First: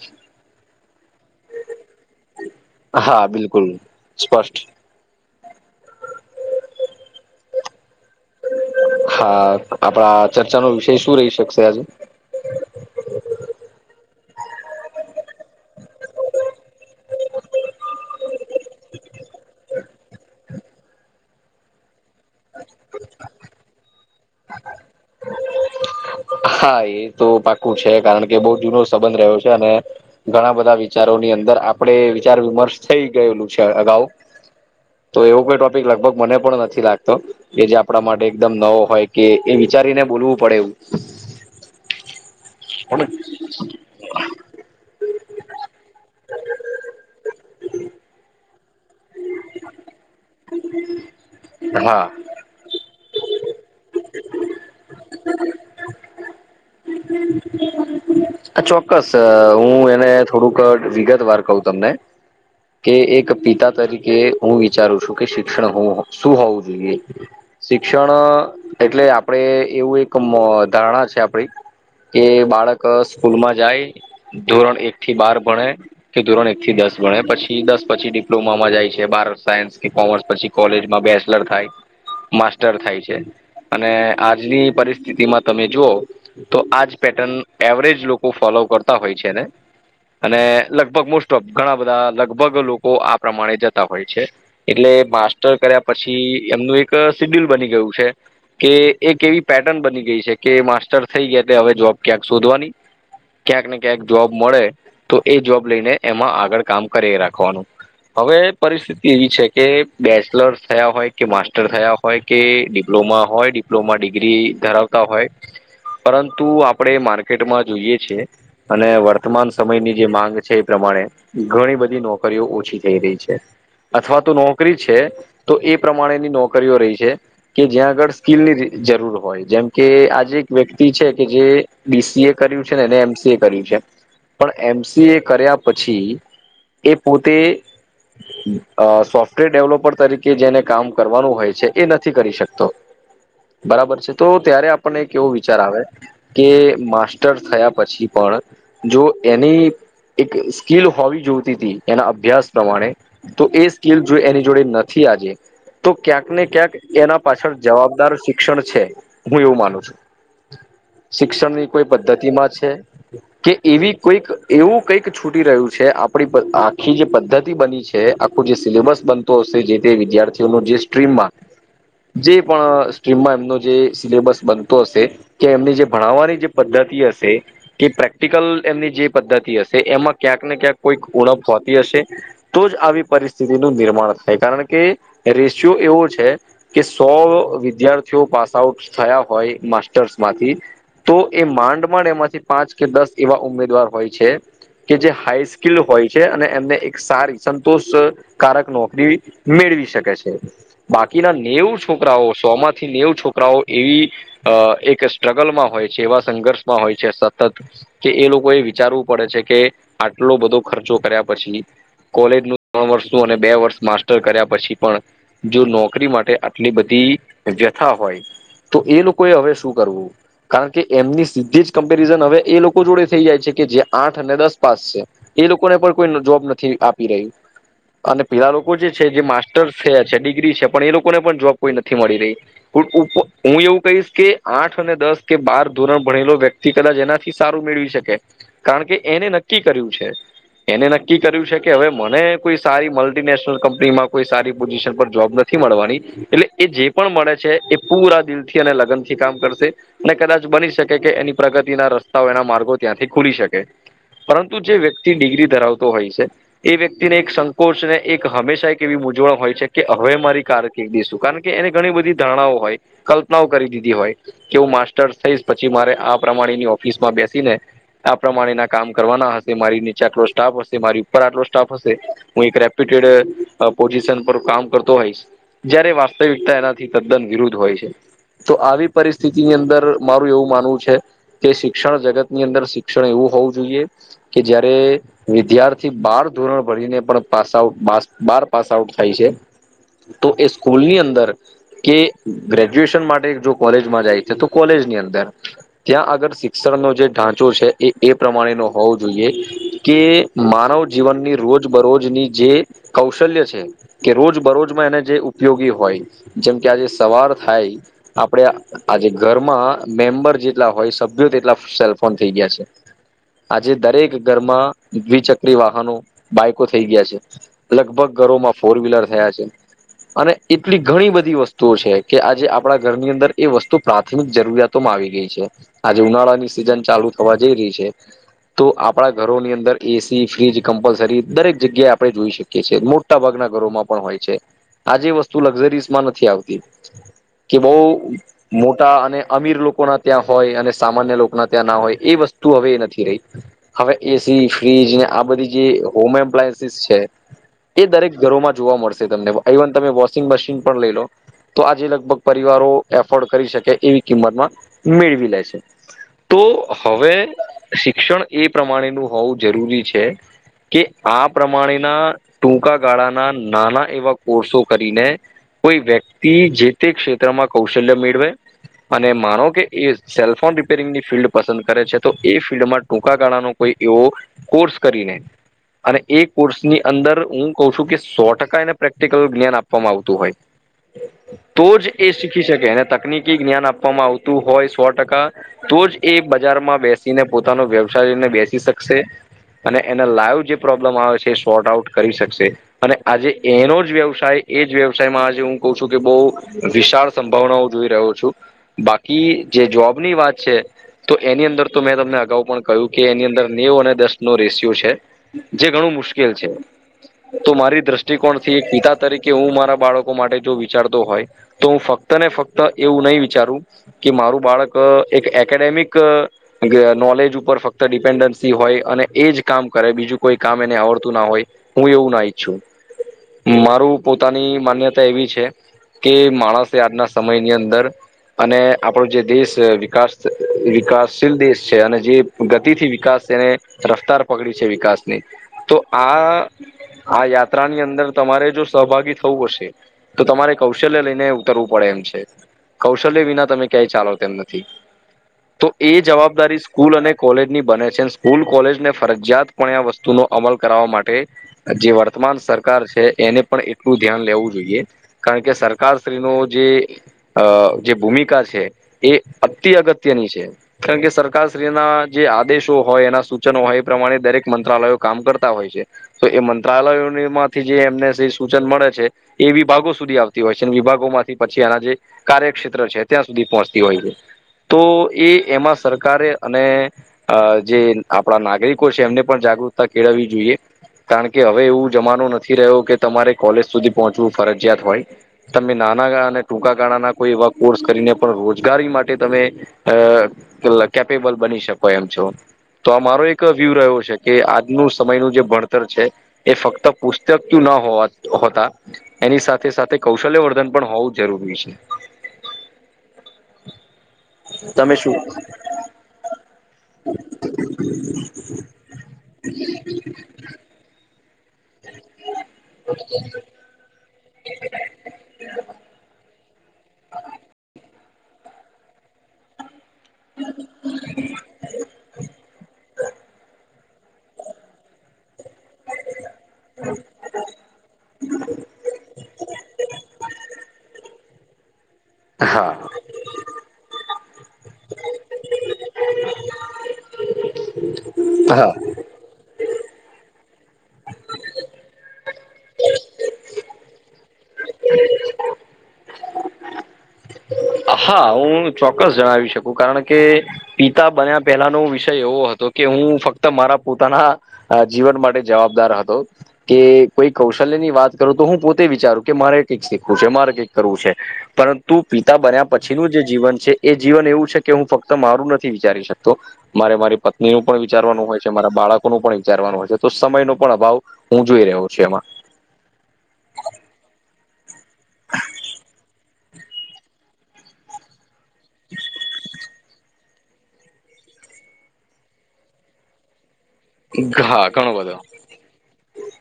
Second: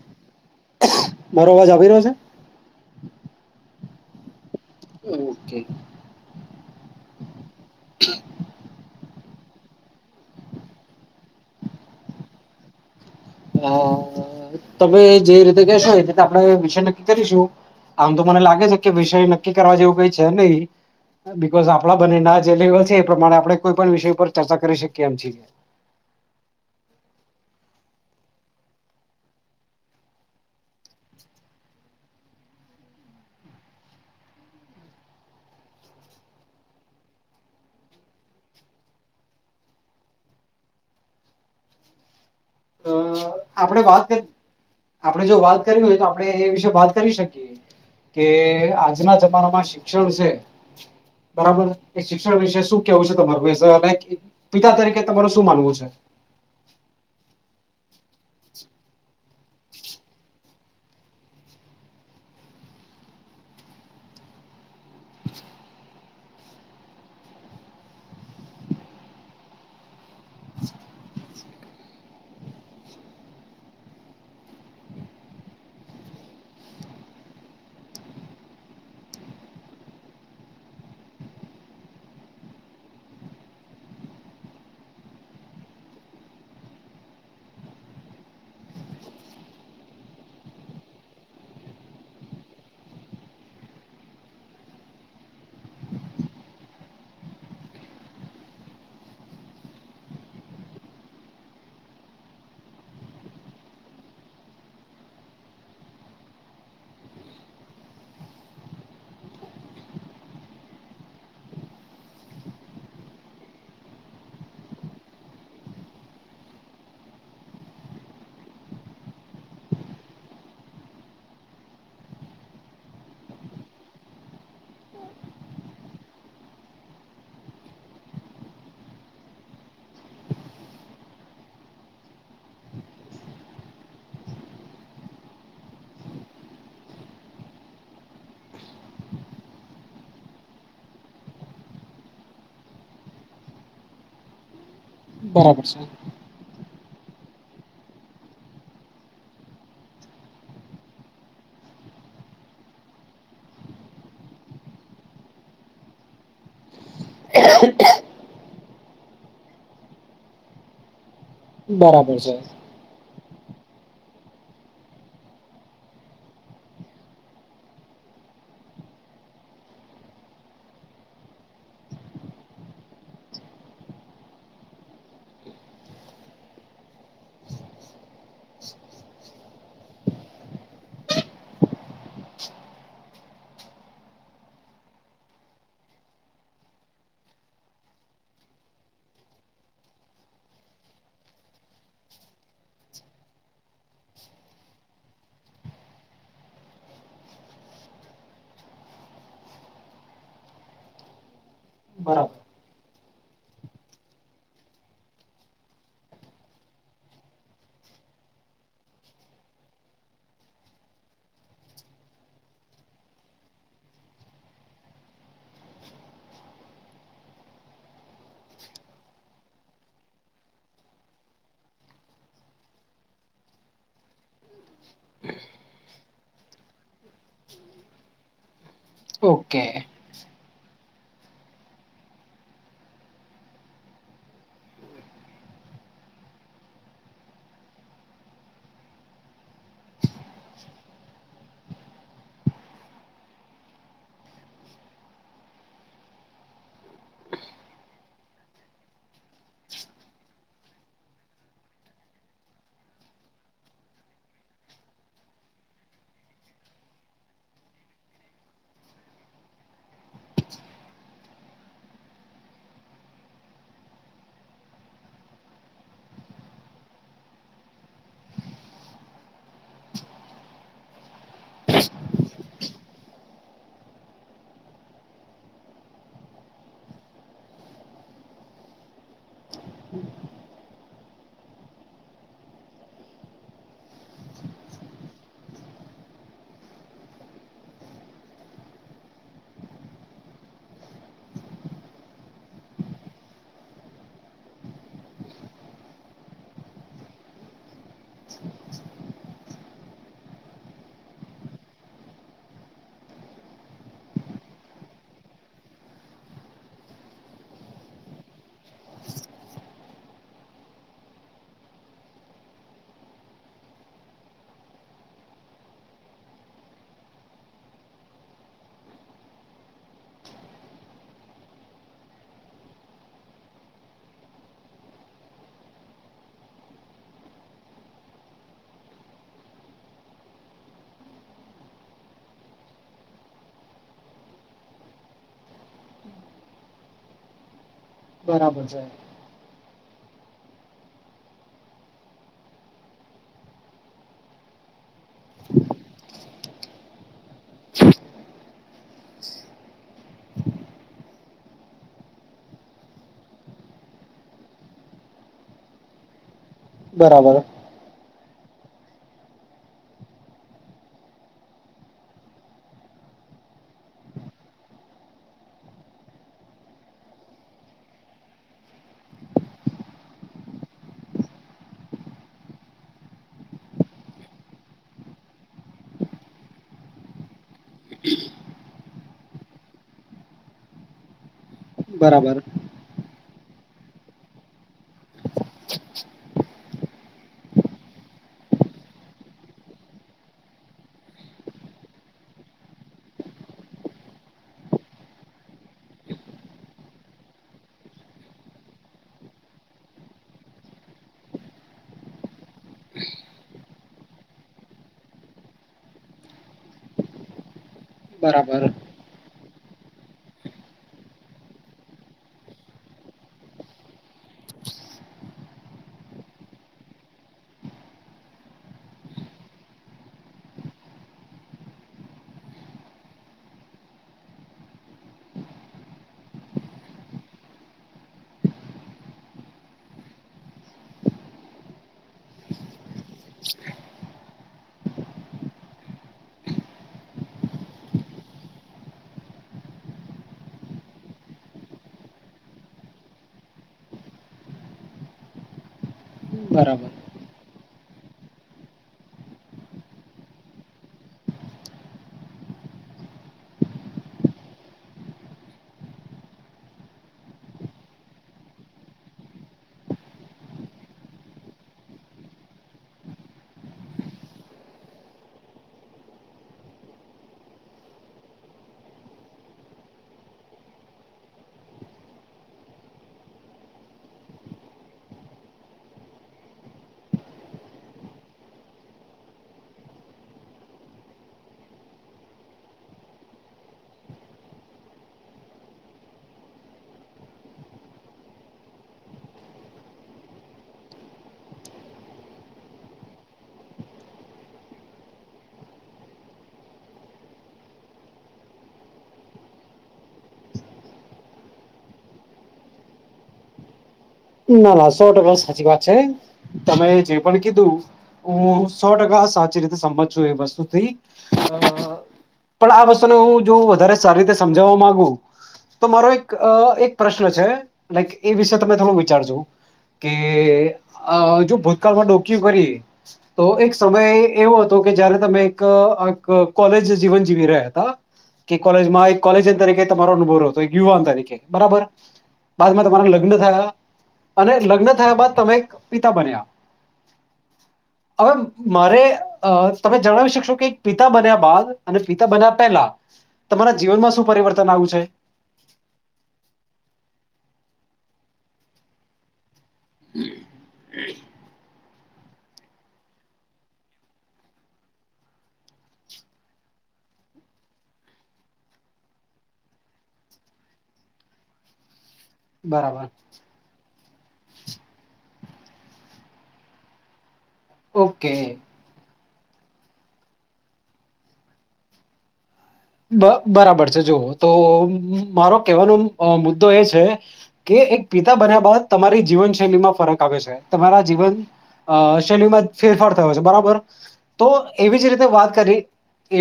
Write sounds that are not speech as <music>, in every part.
<inaudible> મારો અવાજ આવી રહ્યો છે. હા બિલકુલ સ્પષ્ટ ઓકે. હા આપણા ચર્ચાનો વિષય શું રહી શકશે આજે. અ તમે જે રીતે કહેશો એ રીતે આપણે વિષય નક્કી કરીશું આમ તો મને લાગે છે કે વિષય નક્કી કરવા જેવું કઈ છે નહીિ બિકઝ આપણા બંનેના જે લેવલ છે એ પ્રમાણે આપણે કોઈ પણ વિષય ઉપર ચર્ચા કરી શકીએ એમ છ. હા એ તો પાક્કું છે કારણ કે બહુ જૂનો સંબંધ રહ્યો છે અને ઘણા બધા વિચારોની અંદર આપડે વિચાર વિમર્શ થઈ ગયેલું છે અગાઉ તો એવો કોઈ ટોપિક લગભગ મને પણ નથી લાગતો કે જે આપણા માટે એકદમ નવો હોય કે એ વિચારીને બોલવું પડે એવું અ આપણેે વાત આપડે જો વાત કરવી હોય તો આપણે એ વિશે વાત કરી શકીએ. કે આજના જમાનામાં શિક્ષણ છે બરાબર એ હા શિક્ષણ વિશે શું કેવું છે તમારું વિસે અને પિતા તરીકે તમાર શું માનવું છે. હમ. આ ચોક્કસ હું એને થોડુંક વિગત વાર કહ તમને કે એક પિતા તરીકે હું વિચારું છું કે શિક્ષણ શું હોવું જોઈએ શિક્ષણ એટલે આપણે એવું એક ધારણા છે આપડી કે બાળક સ્કૂલમાં જાય ધોરણ એક થી બાર ભણે કે ધોરણ એક થી દસ ભણે પછી દસ પછી ડિપ્લોમામાં જાય છે બાર ઓ સાયન્સ કે કોમર્સ પછી કોલેજમાં બેચલર થાય માસ્ટર થાય છે અને આજની પરિસ્થિતિમાં તમે જુઓ તો આજ પેટર્ન એવરેજ લોકો ફોલો કરતા હોય છે ને અને લગભગ મોસ્ટ ઓફ ઘણા બધા લગભગ લોકો પ્રમાણે જતા હોય છે એટલે માસ્ટર કર્યા પછી એમનું એક સિડિલ બની ગયું છે કે એક એવી પેટર્ન બની ગઈ છે કે માસ્ટર થઈ ગયા તે હવે જોબ ક્યાંક શોધવાની ક્યાંક ને ક્યાંક જોબ મળે તો એ જોબ લઈને એમાં આગળ કામ કરી રાખવાનું. હવે પરિસ્થિતિ એવી છે કે બેચલરસ થયા હોય કે માસ્ટર થયા હોય કે ડિપ્લોમા હોય ડિપ્લોમા ડિગ્રી ધરાવતા હોય પરંતુ આપણે માર્કેટમાં જોઈએ છેએ અને વર્તમાન સમયની જે માંગ છે એ પ્રમાણે ઘણી બધી નોકરીઓ ઓછી અથવા તો નોકરી છે તો એ પ્રમાણેની નોકરીઓ રહી છે કે જ્યાં આગળ સ્કીિલની જરૂર હોય જેમ કે આજે એક વ્યક્તિ છે કે જે બીસીએ કર્યું છે ને એ એમસી એ કર્યું છે પણ એમસી એ કર્યા પછી એ પોતે અ સોફ્ટવેર ડેવલોપર તરીકે જેને કામ કરવાનું હોય છે એ નથી કરી શકતો બરાબર છે તો ત્યારે આપને એક એવો વિચાર બરાબર આવે છે કે માસ્ટર થયા પછી પણ જો એની એક સ્કીલ હોવી જોતી હતી એના અભ્યાસ પ્રમાણે તો એ સ્કીલ જો એની જોડે નથી આજે તો ક્યાંક ને ક્યાંક એના પાછળ જવાબદાર શિક્ષણ છે. હું એવું માનું છું. શિક્ષણની કોઈ પદ્ધતિ માં છે. કે એવી કોઈક એવું કઈક છૂટી રહ્યું છે આપણી આખી જે પદ્ધતિ બની આખું જે સિલેબસ બનતો હશે જે તે વિદ્યાર્થીઓનો જે સ્ટ્રીમમાં જે પણ સ્ટ્રીમમાં એમનો જે સિલેબસ બનતો હશે કે એમની જે ભણાવવાની જે પદ્ધતિ હશે કે પ્રેક્ટિકલ એમની જે પદ્ધતિ હશે એમાં ક્યાંક ને ક્યાંક કોઈક ઉણપ હોતી હશે. તો જ આવી પરિસ્થિતિનું નિર્માણ થાય કારણ કે રેશિયો એવો છે કે સો વિદ્યાર્થીઓ પાસ આઉટ થયા હોય માસ્ટર્સમાંથી તો એ માંડ માંડ એમાંથી પાંચ કે દસ એવા ઉમેદવાર હોય છે કે જે હાઈસ્કીલ હોય છે અને એમને એક સારી સંતોષકારક નોકરી મેળવી શકે છે બાકીના નેવું બરાબર છોકરાઓ સોમાં થી નેવ છોકરાઓ એવી એક સ્ટ્રગલમાં હોય છે એવા સંઘર્ષમાં હોય છે સતત કે એ લોકો એ વિચારવું પડે છે કે આટલો બધો ખર્ચો કર્યા પછી કોલેજનું ત્રણ વર્ષ અને બે વર્ષ માસ્ટર કર્યા પછી પણ જો નોકરી માટે આટલી બધી વ્યથા હોય તો એ લોકોએ હવે શું કરવું કારણ કે એમની સીધી જ કમ્પેરિઝન હવે એ લોકો જોડે થઈ જાય છે કે જે આઠ અને દસ પાસ છે એ લોકોને પણ કોઈ જોબ નથી આપ રહ અને પીલા લોકો લોકો જે છે જે ઓકે માસ્ટર્સ છે છે ડિગ્રી છે. પણ એ લોકોને પણ જોબ કોઈ નથી મળી રહી હું એવું કહીશ કે આઠ અને દસ કે બાર ધોરણ ભણેલો વ્યક્તિ કદાચ એનાથી સારું મેળવી શકે કારણ કે એને નક્કી કર્યું છે એને નક્કી કર્યું છે. કે હવે મને કોઈ સારી મલ્ટીનેશનલ કંપનીમાં કોઈ સારી પોઝિશન પર જોબ નથી મળવાની એટલે એ જે પણ મળે છે એ પૂરા દિલથી અને લગન થી કામ કરશે અને કદાચ બની શકે કે એની પ્રગતિના રસ્તાઓ એના માર્ગો ત્યાંથી ખુલી શકે પરંતુ જે વ્યક્તિ ડિગ્રી ધરાવતો હોય છે. એ વ્યક્તિને એક સંકોચને એક હંમેશા એક એવી મૂજવણ હોય છે કે હવે મારી કાર કક દઈશું કારણ એને ઘણી બધી ધારણાઓ હોય કલ્પનાઓ કરી દીધી હોય કે હું માસ્ટર થઈશ પછી મારે આ પ્રમાણેની ઓફિસમાં બેસીને આ પ્રમાણે ના કામ કરવાના હશે. મારી નીચે આટલો સ્ટાફશે મારી ઉપર આટલો સ્ટાફ હશે હું એકપ પર કામ કરતો હોય જ્યારે વાસ્તવિકતા એનાથી તદ્દન વિરુદ્ધ હોય છે તો આવી પરિસ્થિતિ સ્થિતિની અંદર મારું એવું માનવું છે. કે શિક્ષણ જગતની અંદર શિક્ષણ એવું હોવું જોઈએ કે જયારે વિદ્યાર્થી બાર ધોરણ ભરીને પણ પાસ આઉટ બાર પાસ આઉટ થાય છે તો એ સ્કૂલની અંદર કે ગ્રેજ્યુએશન માટે જો કોલેજમાં જાય છે તો કોલેજની અંદર ત્યાં આગળ શિક્ષણનો જે ઢાંચો છે એ એ પ્રમાણે નો હોવો જોઈએ કે મારો જીવનની રોજ બરોજની જે કૌશલ્ય છે કે રોજ બરોજમાં એને જે ઉપયોગી હોય જેમ કે આજે સવાર થાય આપણે આજે ઘરમાં મેમ્બર જેટલા હોય સભ્યો તેટલા સેલફોન થઈ ગયા છે આજે દરેક ઘરમાં દ્વિચક્રી વા બાઈકો થઈ ગયા છે લગભગ ઘરોમાં ફોર વ્લર થયા છે, અને એટલી ઘણી બધી વસ્તુઓ છે કે આજે આપણા ઘરની અંદર એ વસ્તુ પ્રાથમિક જરૂરિયાતોમાં આવી ગઈ છે આજે ઉનાળાની સિઝન ચાલુ થવા જઈ રહી છે, તો આપડા ઘરોની અંદર એસી, ફ્રીજ કમ્પલસરી દરેક જગ્યાએ આપણે જોઈ શકીએ છીએ મોટા ભાગના ઘરોમાં પણ હોય છે આજે વસ્તુ લક્ઝરીઝમાં નથી આવતી કે બહુ બરાબર છે. મોટા અને અમીર લોકો ના ત્યાં હોય અને સામાન્ય લોકોના ત્યાં ના હોય એ વસ્તુ હવે નથી રહી હવે એસી ફ્રીજ ને આ બધી જે હોમ એપ્લાયન્સીસ છે એ દરેક ઘરોમાં જોવા મળશે તમને ઇવન તમે વોશિંગ મશીન પણ લઈ લો તો આજે લગભગ પરિવારો એફોર્ડ કરી શકે એવી કિંમતમાં મેળવી લે છે તો હવે બરાબર. શિક્ષણ એ પ્રમાણેનું હોવું જરૂરી છે. કે આ પ્રમાણેના ટૂંકા ગાળાના નાના એવા કોર્સો કરીને કોઈ વ્યક્તિ જે તે ક્ષેત્રમાં કૌશલ્ય મેળવે અને માનો કે એ સેલફોન રિપેરિંગની ફિલ્ડ પસંદ કરે છે તો એ ફિલ્ડમાં ટૂંકા ગાળાનો કોઈ એવો કોર્સ કરીને અને એ કોર્સની અંદર હું કહ છું કે સો ટકા એને પ્રેક્ટિકલ જ્ઞાન આપવામાં આવતું હોય તો જ એ બરાબર શીખી શકે અને તકનીક જ્ઞાન આપવામાં આવતું હોય સો ટકા તો જ એ બજારમાં બેસીને પોતાનો વ્યવસાયને બેસી શકશે અને લ જે પ્રોબ્લેમ આવે છે એ સોર્ટ આઉટ કરી શકશે અને આજે એનો જ વ્યવસાય એ જ વ્યવસાયમાં આજે હું કઉ છું કે બહુ વિશાળ સંભાવનાઓ જોઈ રહ્યો છું બાકી જે જોબની વાત છે તો એની અંદર તો મેં તમને અગાઉ પણ કહ્યું કે એની અંદર નેવ અને દસ નો રેશિયો છે. જે ઘણું મુશ્કેલ છે તો મારી દ્રષ્ટિકોણથી બરાબર એક ગીતા તરીકે કે હું મારા બાળકો માટે જો વિચારતો હોય તો હું ફક્ત ને ફક્ત એવું નહીં વિચારું કે મારું બાળક એક એકેડેમિક નોલેજ ઉપર ફક્ત ડિપેન્ડન્સી હોય અને એ જ ક કરે બીજું કોઈ કામ એને આવડતું ના હોય હું એવું ના ઈચ્છું મારું પોતાની માન્યતા એવી છે કે માણસે આજના સમયની અંદર અને આપણો જે દેશ વિકાસ વિકાસશીલ દેશ છે અને જે ગતિથી વિકાસ એને રફતાર પકડી છે વિકાસની તો આ આ યાત્રાની અંદર તમારે જો સહભાગી થવું હશે તો તમારે કૌશલ્ય લઈને ઉતરવું પડે એમ છે કૌશલ્ય વિના તમે ક્યાંય ચાલો તેમ નથી તો એ જ જવાબદારી બરાબર. સ્કૂલ અને કોલેજ ની બને છે સ્કૂલ કોલેજને ફરજિયાત પણ આ વસ્તુનો અમલ કરાવવા માટે જે વર્તમાન સરકાર છે એને પણ એટલું ધ્યાન લેવું જોઈએ કારણ કે સરકારશ્રીનો જે ભૂમિકા છે એ અતિ અગત્યની છે કારણ કે સરકારશ્રીના જે આદેશો હોય એના સૂચનો હોય. પ્રમાણે દરેક મંત્રાલયો કામ કરતા હોય છે તો એ મંત્રાલયોમાંથી જે એમને જે સૂચન મળે છે એ વિભાગો સુધી આવતી હોય છે વિભાગોમાંથી પછી એના જે કાર્યક્ષેત્ર છે ત્યાં સુધી પહોંચતી હોય છે તો એ એમાં સરકારે અને જે આપણા નાગરિક એમને પણ જાગૃતતા કેળવવી જોઈએ કારણ કે હવે એવું જમાનું નથી રહ્યો કે તમારે કોલેજ સુધી પહોંચવું ફરજિયાત હોય તમે નાના અને ટૂંકા ગાળાના કોઈ એવા કોર્સ કરીને પણ રોજગારી માટે તમે કેપેબલ બની શકો એમ છો તો આ મારો એક વ્યુ રહ્યો છે કે આજનું સમયનું જે ભણતર છે એ ફક્ત પુસ્તકયું ના હો હોતા એની સાથે સાથે કૌશલ્યવર્ધન પણ હોવું જરૂરી છે. ના ના તમે સો શું ટકા સાચી વાત છે તમે જે પણ કીધું હું સો ટકા સાચી રીતે સંભજ છું એ વસ્તુ થી પણ આ વસ્તુને હું જો વધારે સારી રીતે સમજવા માંગ તો મારો એક <inaudible> એક પ્રશ્ન છે. લાઈક એ વિશે ત થોડું જો ભૂતકાળમાં ડોકી કરી તો એક સમય એવો હતો કે જયારે તમે કોલેજ જીવન જીવી રહ્યા હતા કે કોલેજમાં એક કોલેજયન તરીકે તમારો અનુભવ હતો યુવાન તરીકે બરાબર. હા બાદમાં તમારા લગ્ન થયા અને લગ્ન થયા બાદ તમે એક પિતા બન્યા. હવે હા મારે અ તમે જણાવી શકશો કે એક પિતા બન્યા બાદ અને પિતા બન્યા પહેલા તમારા જીવનમાં શું પરિવર્તન આવ્યું છે. હા હું ચોક્કસ જણાવી શક કારણ કે પિતા બન્યા પહેલા ન વિષય એવો હતો કે હું ફક્ત મારા પોતાના જીવન માટે જવાબદાર હતો કે કોઈ કૌશલ્ય ની વાત કરું તો હું પોતે વિચારું કે મારે કઈક શીખવું છે મારે કઈક કરવું છે પરંતુ પિતા બન બરાબર પછીનું જે જીવન છે એ જીવન એવું છે કે હું ફક્ત મારું નથી વિચારી શકતો મારે મારી પ એનું પણ વિચારવાનું ઓકે હોય છે મારા બાળક ન પણ વિચારવાનું હય તો સમય ન પણ અભાવ હું જોઈ રહ્યો છું એમાં. બ બરાબર છે જુવઓ તો મારો કેહેવાનો મુદ્દો એ છે કે એક પિતા બન્યા બાદ તમારી જીવન શૈલીમાં ફરક આવે છે તમારા જીવન શૈલીમાં ફેરફાર થયો છે બરાબર. તો હા ઘણો એવી જ બધો રીતે વાત કરી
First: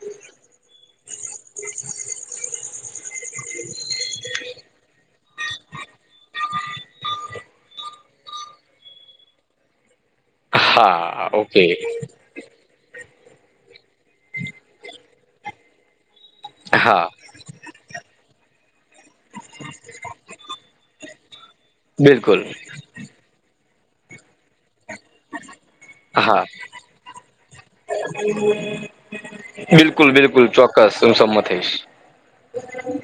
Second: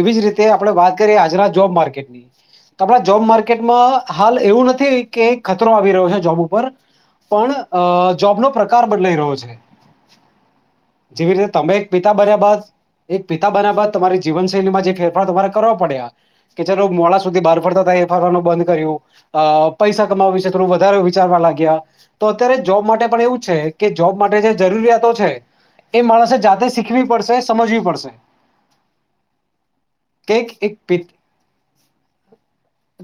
એવી જ રીતે આપણે વાત બટ જોબ માર્કેટમાં હાલ એવું નથી કે ખતરો આવી રહ્યો છે જોબ ઉપર પણ જોબ નો પ્રકાર બદલાઈ રહ્યો છે. હા જેવી રીતે ઓકે તમે એક પિતા બર્યા બાદ એક પિતા બન્યા બાદ તમારી જીવનૈલીમાં જે ફેરફાર તમા કરવા પડ્યા. કે જાલ હા મોડા સુધી બહાર પડતા હતા એફઆરવાર ન બંધ કર્યું પૈસા કમાવવા વિશે થોડું વધારે વિચારવા લાગ્યા તો બિલકુલ અત્યારે જોબ માટે પણ એવું છે. કે જોબ માટે જે જરૂરિયાત એ માણસે હા જાતે શીખવી પડશે સમજવી પડશે. બિલકુલ બિલકુલ કેક એક ચોક્કસ હું સંમત થઈશ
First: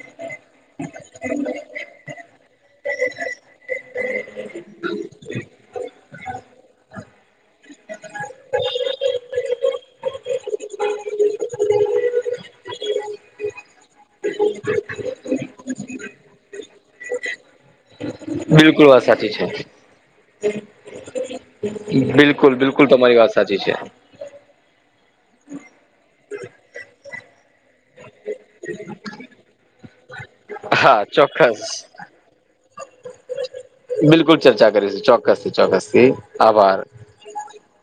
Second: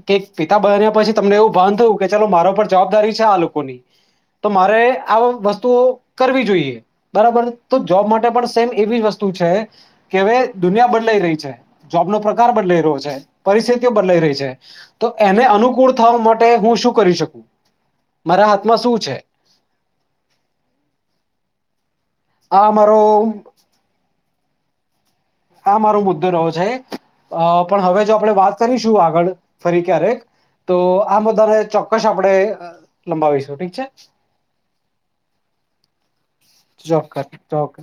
કેક પિતા બન્યા પછી તમને એવું ભાન થયું કે ચાલો મારો પર જવાબદારી છે આ લોકોની તો મારે આ વસ્તુઓ કરવી જોઈએ બરાબર તો જોબ માટે પણ સેમ એવી વસ્તુ છે કે હવે દુનિયા બદલાઈ રહી છે. જોબનો પ્રકાર બદલાઈ રહ્યો છે પરિસ્થિતિઓ બદલાઈ રહી છે તો એને અનુકૂળ થવા માટે હું શું કરી શકું. મારા હાથમાં બિલકુલ શું આ સાચી છે. બિલકુલ આ બિલકુલ મારો તમારી વાત સાચી છે. આ મારો મુદ્દો રહ્યો છે પણ હવે જો આપણે વાત કરીશું આગળ ફરી ક્યારેક. તો હા આ બધાને ચોક્કસ ચોક્કસ આપડણે લંબાવી સ સુટી બિલકુલ ચર્ચા કરીશ ચોક્કસથી ચોક્કસથી. આભાર ચોકટ ચોક